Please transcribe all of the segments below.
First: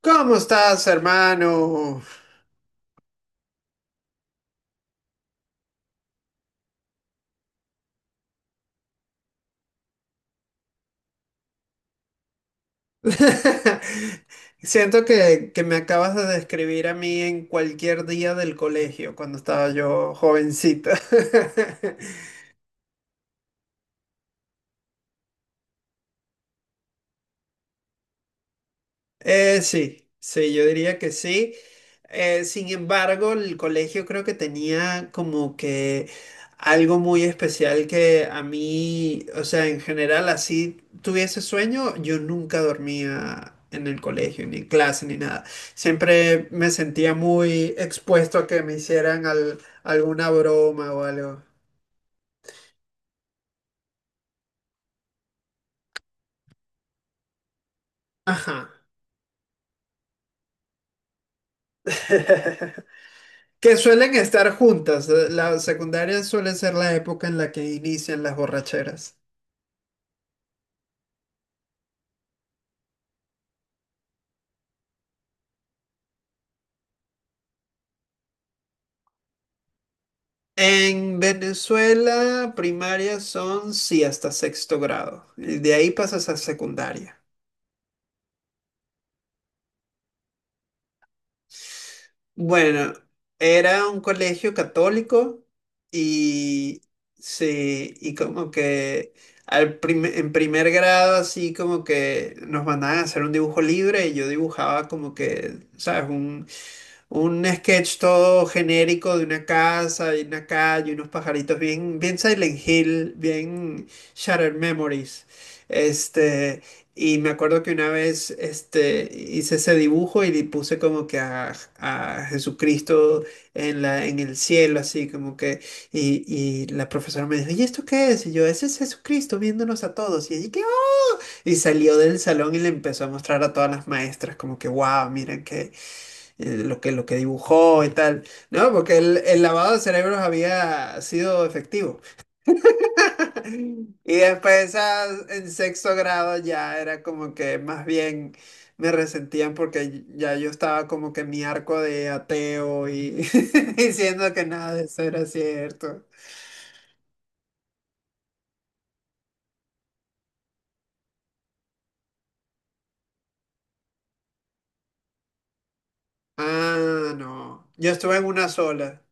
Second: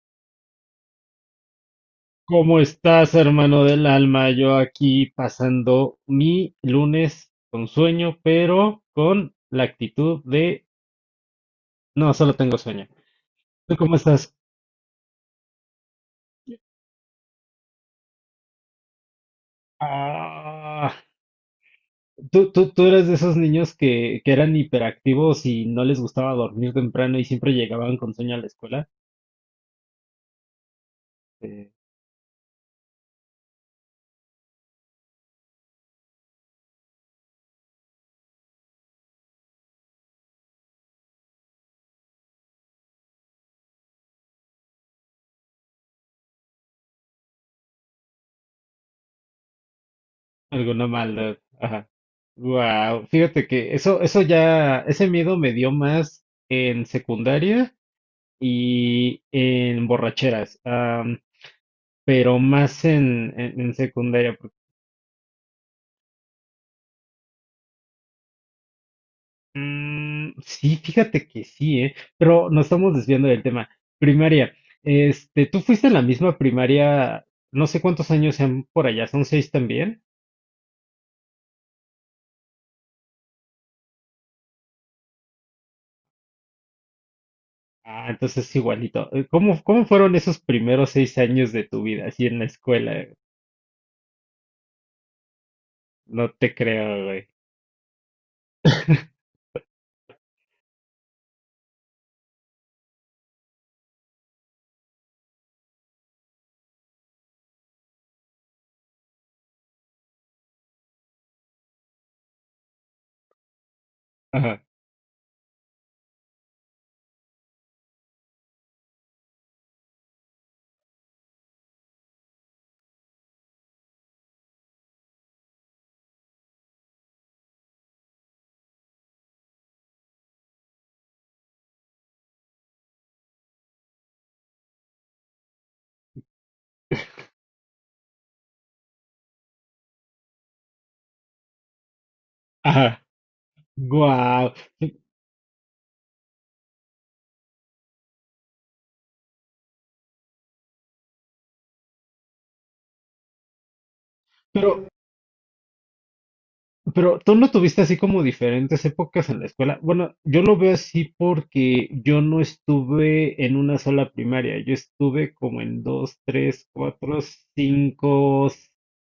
¿Cómo estás, hermano? ¿Cómo estás, hermano del alma? Yo aquí pasando mi lunes con sueño, pero con la actitud de no, solo tengo sueño. ¿Tú cómo estás? Siento que me acabas de describir a mí en cualquier día del colegio, cuando estaba yo Ah, jovencita. tú eres de esos niños que eran hiperactivos y no les gustaba dormir temprano y siempre llegaban con sueño a la escuela. Sí, sí, yo diría que sí. Eh, Sin embargo, el colegio creo que tenía como que algo muy especial que a mí, o sea, en general, así tuviese sueño, yo nunca dormía en el colegio, ni en clase, ni nada. Siempre me sentía muy expuesto a que me hicieran alguna Alguna broma o maldad. algo. Ajá. Wow, fíjate que ese miedo me dio más en secundaria Ajá. y en borracheras. Pero más en Que suelen secundaria. estar juntas. La secundaria suele ser la época en la que inician las borracheras. Mm, sí, fíjate que sí, ¿eh? Pero nos estamos desviando del tema. Primaria. ¿Tú fuiste a la misma primaria? No sé cuántos años sean por allá, ¿son seis también? En Venezuela, primaria son, sí, hasta sexto grado. Y de ahí pasas a secundaria. Ah, entonces es igualito. ¿Cómo fueron esos primeros seis años de tu vida así en la Bueno, escuela? era un colegio católico No te y creo, güey. sí, y como que en primer grado así como que nos mandaban a hacer un dibujo libre y yo dibujaba como que, ¿sabes? Un sketch todo genérico de una casa y una calle, unos pajaritos, bien, bien Silent Hill, bien Shattered Ajá, Memories. Este, y me acuerdo que una vez este, hice ese dibujo y le puse como que a Jesucristo en el cielo, así como que. Y la profesora me dijo, ¿y esto qué es? Y yo, ese es Jesucristo viéndonos a todos. Y allí, ¿qué? Y salió del salón y le empezó a mostrar a todas las maestras, como que, wow, miren que lo que dibujó y tal, ¿no? Porque el lavado de cerebros había sido efectivo. ajá. Y Guau. después Sí. En sexto grado ya era como que más bien me resentían porque ya yo estaba como que en mi arco de ateo y diciendo que Pero, nada de eso era cierto. Pero tú no tuviste así como diferentes épocas en la escuela. Bueno, yo lo veo así porque yo no estuve en una sola primaria. Yo estuve como en dos, tres, Ah, cuatro, no. Yo estuve en cinco. una sola.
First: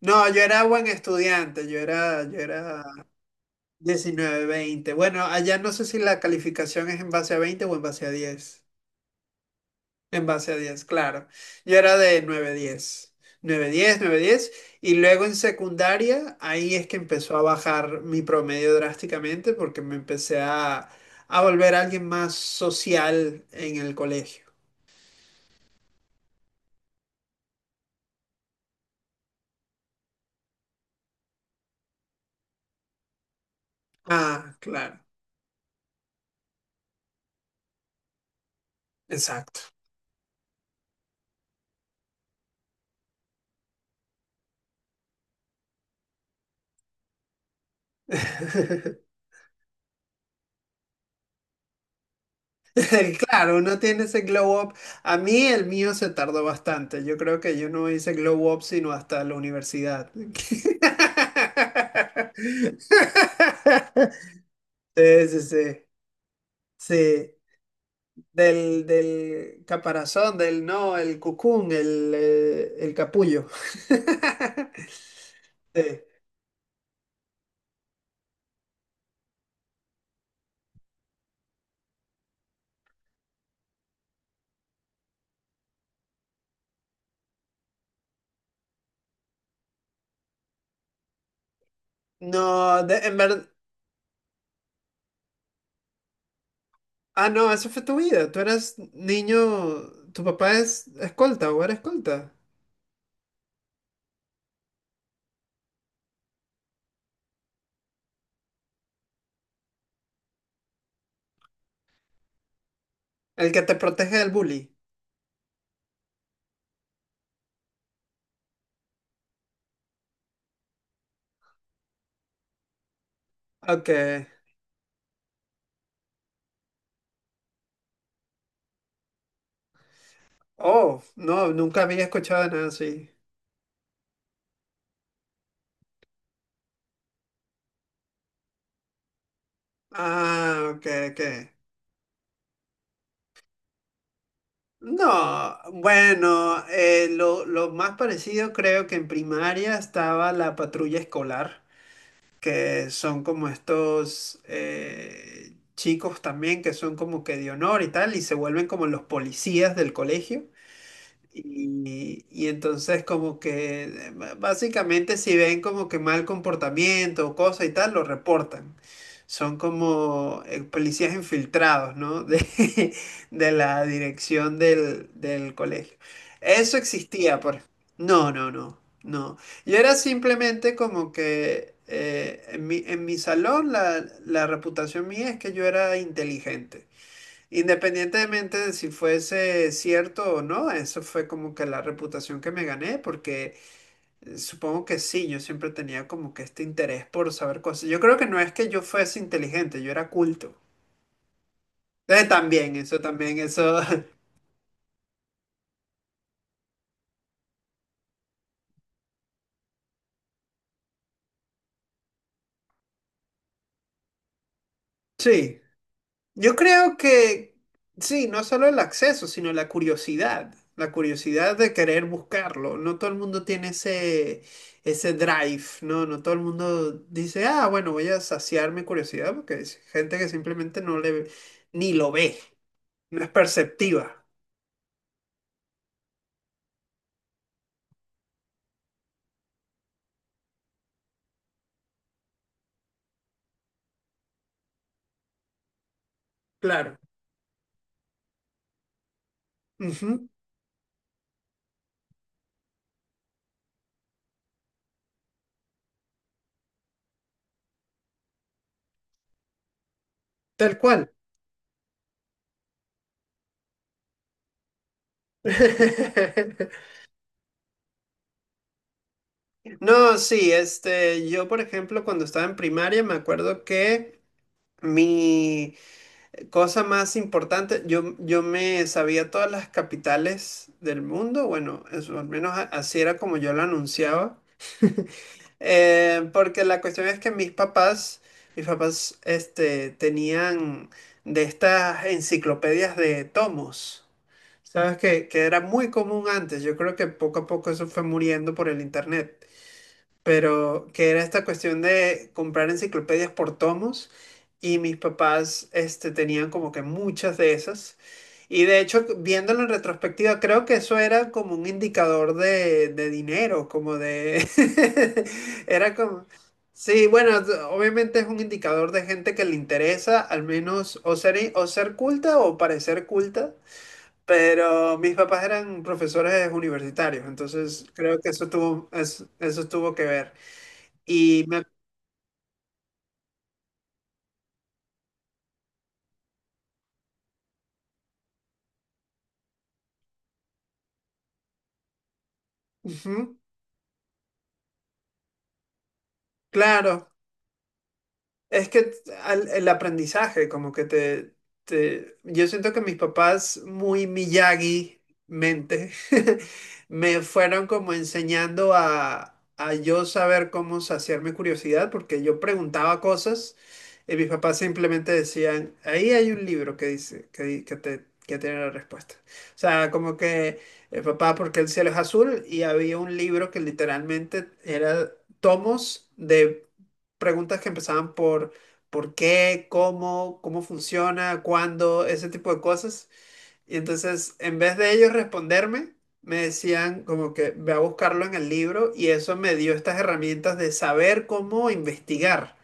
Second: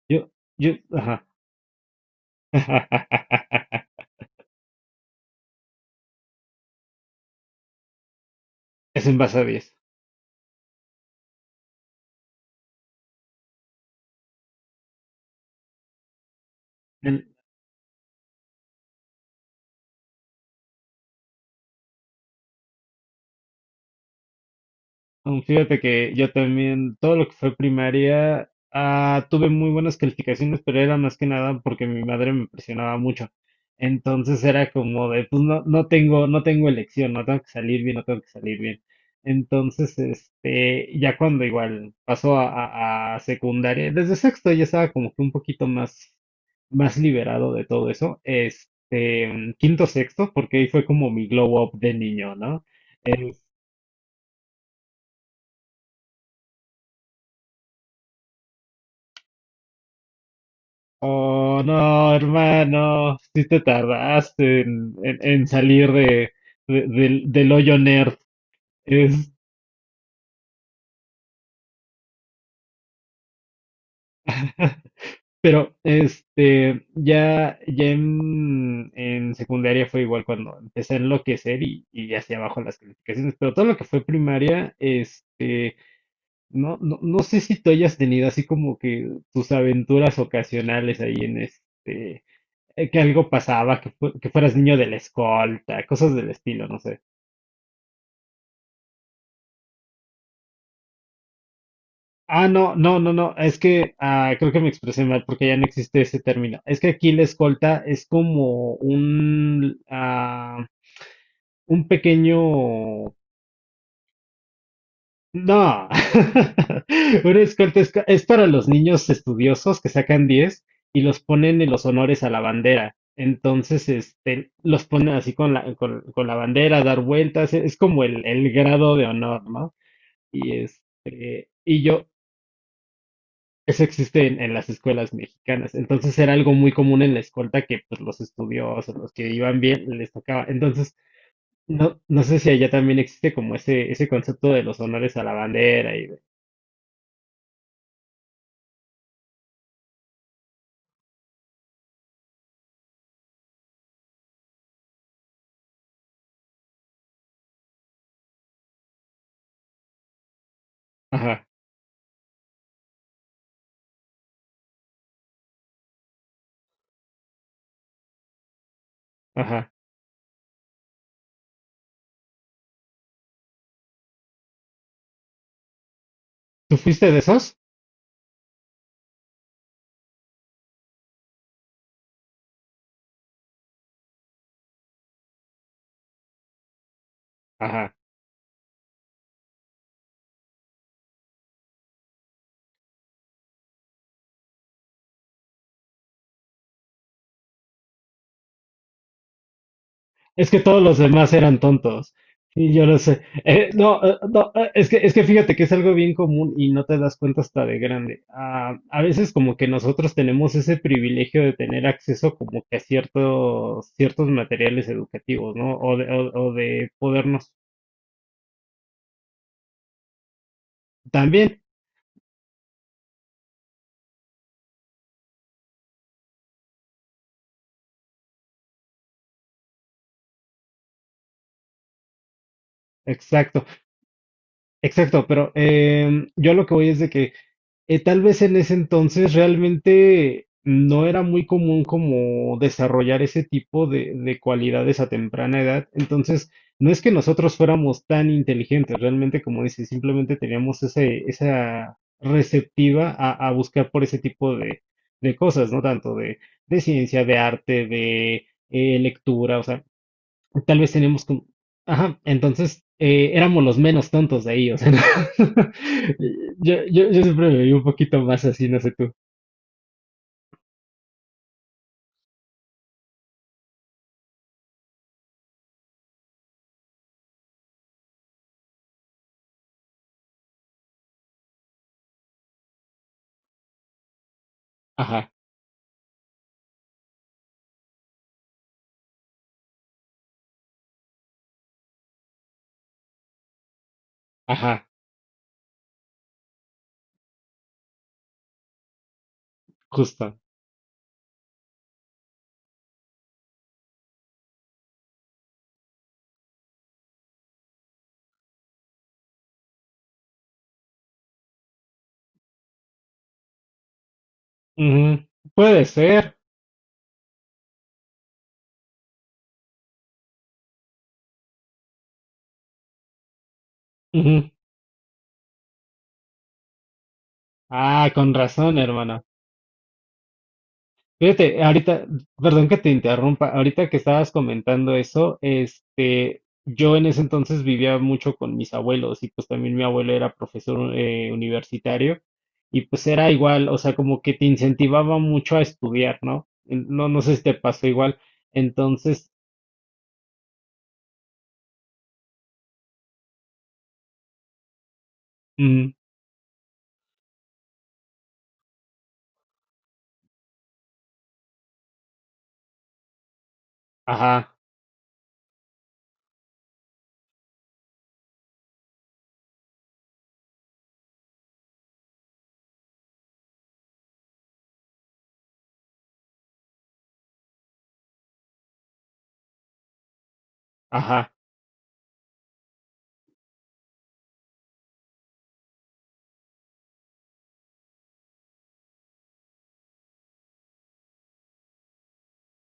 No, Yo, yo era buen ajá. estudiante, yo era 19 20. Bueno, allá no sé si la calificación es en base a 20 o en base a 10. Es en base a 10. En base a diez, claro. Yo era de 9 10, 9 10, 9 10. Y luego en secundaria, ahí es que empezó a bajar mi promedio drásticamente porque me empecé a volver alguien más social en el colegio. Mm, fíjate que yo también, todo lo que fue primaria, tuve muy buenas calificaciones, pero era más que nada porque mi madre me presionaba mucho. Entonces Ah, era claro. como de, pues no, no tengo elección, no tengo que salir bien, no tengo que salir bien. Exacto. Entonces, ya cuando igual pasó a secundaria, desde sexto ya estaba como que un poquito más, más liberado de todo eso. Quinto, sexto, porque ahí fue como mi glow up de niño, ¿no? Claro, uno tiene ese glow up. A mí el mío se tardó bastante. Yo creo que yo no hice glow up sino hasta la universidad. Oh, no, hermano, si te tardaste en, en- Sí, sí, en sí. salir del, Sí. del hoyo nerd. Del, Es, del caparazón, del no, el cucún, el capullo. pero, Sí. Ya, ya en secundaria fue igual cuando empecé a enloquecer y hacia abajo las calificaciones, pero todo lo que fue primaria, no, no sé si tú hayas tenido así como que tus aventuras ocasionales ahí en No, que en algo verdad. pasaba, que, que fueras niño de la escolta, cosas del estilo, no sé. Ah, no, eso fue tu vida. Tú eras niño. Tu papá es escolta o era escolta. Ah, no, no, no, no, es que creo que me expresé mal porque ya no existe ese término. Es que aquí la escolta es como un, un pequeño... El que te protege del bully. No, una escolta es, es para los niños estudiosos que sacan 10 y los ponen en los honores a la bandera. Ok. Entonces, los ponen así con la, con la bandera, a dar vueltas, es como el grado de honor, ¿no? Y Oh, no, este, nunca y había yo, escuchado nada así. Eso existe en las escuelas mexicanas. Entonces era algo muy común en la escolta que pues, los estudiosos, los que iban bien, les tocaba. Ah, ok, Entonces, ok. no, no sé si allá también existe como ese concepto de los honores a la No, bandera y de... bueno, lo más parecido creo que en primaria estaba la patrulla escolar, que son como estos chicos también que son como que de honor y tal, y se vuelven como los policías del colegio. Ajá, Y entonces como que básicamente si ven como que mal comportamiento o cosa y tal, lo reportan. Son ajá. como policías infiltrados, ¿no? De la dirección del colegio. Eso ¿Tú fuiste de existía, esos? por... No, no, no, no. Yo era simplemente como que en mi salón la reputación mía es que yo era inteligente. Ajá. Independientemente de si fuese cierto o no, eso fue como que la reputación que me gané, porque supongo que sí, yo siempre tenía como que este interés por saber cosas. Yo creo que no es que yo fuese inteligente, yo era Es culto. que todos los demás eran tontos. Y También, yo lo eso sé. también, Eh, eso, no, eh, no, eh, es es que fíjate que es algo bien común y no te das cuenta hasta de grande. Ah, a veces como que nosotros tenemos ese privilegio de tener acceso como que a ciertos materiales educativos, sí. ¿no? O Yo de creo podernos. que sí, no solo el acceso, sino la curiosidad También, de querer buscarlo. No todo el mundo tiene ese, ese drive, ¿no? No todo el mundo dice, ah, bueno, voy a saciar mi curiosidad, porque es gente que simplemente no le, ni lo ve, no es exacto, perceptiva. exacto, pero yo lo que voy es de que tal vez en ese entonces realmente no era muy común como desarrollar ese tipo de cualidades a temprana edad. Entonces, no Claro. es que nosotros fuéramos tan inteligentes, realmente, como dices, Ujú. simplemente teníamos ese, esa receptiva a buscar por ese tipo de cosas, ¿no? Tanto de ciencia, de arte, de lectura, o sea, Tal tal vez cual. tenemos como, ajá, entonces éramos los menos tontos de ellos. Yo siempre me vi un poquito más así, no sé tú. No, sí, este, yo por ejemplo cuando estaba en primaria me acuerdo que mi cosa más importante, yo me sabía todas las capitales del mundo, bueno, eso, al menos así era como yo lo anunciaba. Ajá, Porque la cuestión es que mis papás, este, tenían de estas enciclopedias de tomos, ajá, ¿sabes? Que era muy común antes, yo creo que poco a poco eso fue muriendo por el internet, justo. pero que era esta cuestión de comprar enciclopedias por tomos y mis papás este, tenían como que muchas de esas. Y de hecho, viéndolo en retrospectiva, creo que eso era como un indicador de dinero, como de... Ujú. Puede Era como... ser. Sí, bueno, obviamente es un indicador de gente que le interesa, al menos o ser culta o parecer culta, Ujú. pero mis papás eran profesores universitarios, entonces Ah, creo que con eso razón, tuvo, hermano. Eso tuvo que ver. Y me, Fíjate, ahorita, perdón que te interrumpa, ahorita que estabas comentando eso, yo en ese entonces vivía mucho con mis abuelos y pues también mi abuelo era profesor universitario y pues era ujú, igual, o sea, como que te incentivaba mucho a estudiar, ¿no? No, claro. no sé si te pasó igual. Es que Entonces, el aprendizaje, como que te- Yo siento que mis papás, muy Miyagi mente, mm, me fueron como enseñando a yo saber cómo saciar mi curiosidad, porque yo preguntaba cosas y mis ajá, papás simplemente decían, ahí hay un libro que dice, que, di- que te, que tiene la respuesta. O sea, como que, papá, ¿porque el cielo es azul? Y había un libro que literalmente era tomos de preguntas que empezaban por cómo, cómo ajá, funciona, cuándo, ese tipo de cosas. Y entonces, en vez de ellos responderme, me decían como que ve a buscarlo en el libro y eso me dio estas herramientas de saber cómo investigar.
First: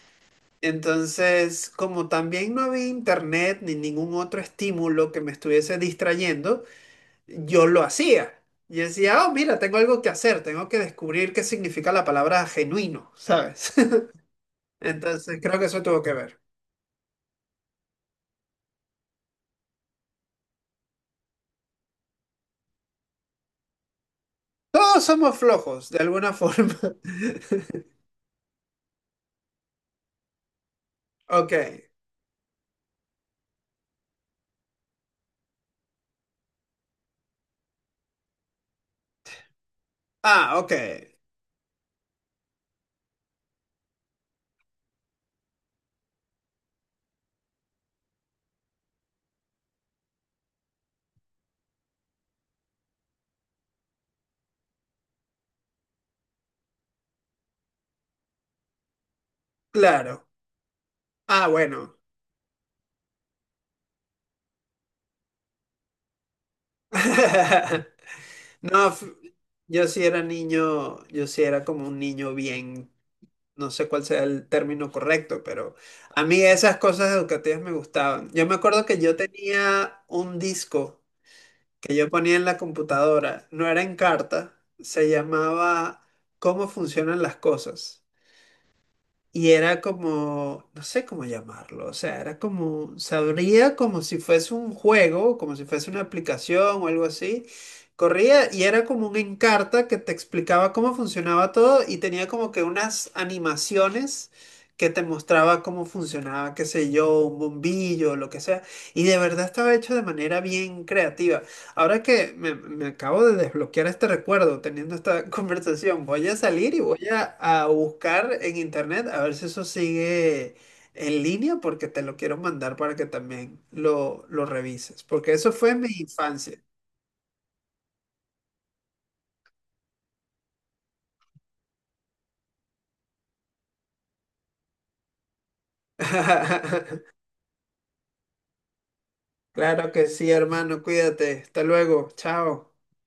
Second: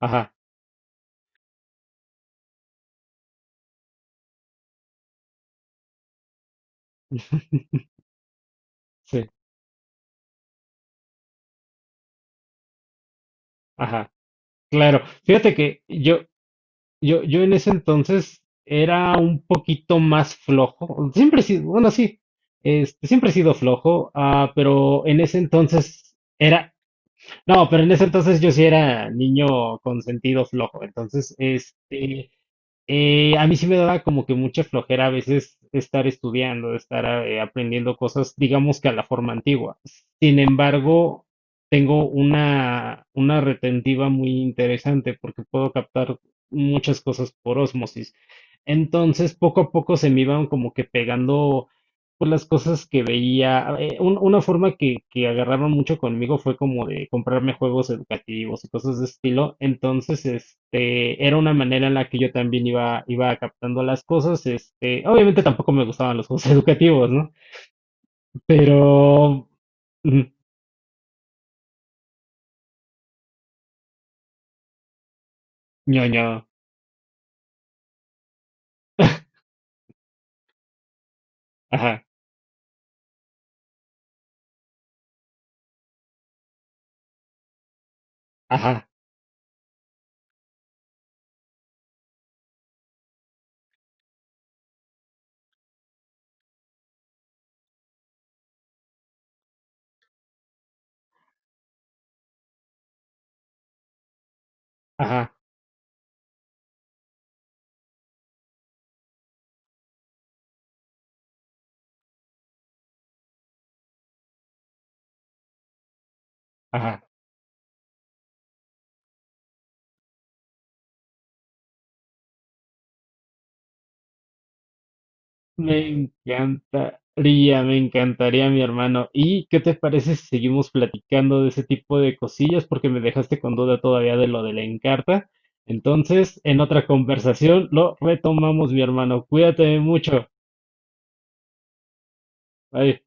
ajá, Entonces, como también no había internet ni ningún otro estímulo que me estuviese distrayendo, yo lo hacía. Y decía, sí, oh, mira, tengo algo que hacer, tengo que descubrir qué significa la palabra genuino, ¿sabes? ajá. Claro, Entonces, fíjate creo que eso tuvo que ver. yo, yo en ese entonces era un poquito más flojo. Siempre he sido, bueno, sí, siempre he sido flojo, Todos pero en somos ese flojos, de entonces alguna forma. era, no, pero en ese entonces yo sí era niño con sentido flojo. Entonces, Ok. A mí sí me daba como que mucha flojera a veces estar estudiando, estar aprendiendo cosas, digamos que a la forma antigua. Sin Ah, ok. embargo, tengo una retentiva muy interesante porque puedo captar muchas cosas por ósmosis. Entonces, poco a poco se me iban como que pegando pues las cosas que veía. Una forma que agarraron mucho conmigo fue como de comprarme juegos educativos y cosas de estilo. Entonces, Claro. Era Ah, una manera en bueno. la que yo también iba captando las cosas. Obviamente tampoco me gustaban los juegos educativos, ¿no? Pero, No, yo sí era mm, niño, yo sí era como un niño bien, no sé cuál sea el término correcto, pero a ñoño. mí esas cosas educativas me gustaban. Yo me acuerdo que yo tenía un disco que Ajá, yo ponía en la computadora, no era en carta, se llamaba ¿Cómo funcionan las cosas? ajá, Y era como, no sé cómo llamarlo, o sea, era como, se abría como si fuese un juego, como si fuese una aplicación o algo así. Corría y era como un Encarta que te explicaba cómo funcionaba todo y tenía como que unas animaciones que te ajá, mostraba cómo funcionaba, qué sé yo, un bombillo, lo que sea. Y de verdad estaba hecho de manera bien creativa. Ahora que me acabo de desbloquear este recuerdo teniendo esta conversación, voy a salir y voy ajá. A buscar en internet a ver si eso sigue en línea porque te lo quiero mandar para que también lo revises, porque eso fue mi infancia. Me encantaría, mi hermano. ¿Y qué te parece si seguimos platicando de ese tipo de cosillas? Porque me dejaste con duda todavía de lo de la Encarta. Entonces, en otra conversación lo retomamos, mi hermano. Cuídate Claro que mucho. sí, hermano, cuídate. Hasta luego. Chao. Bye.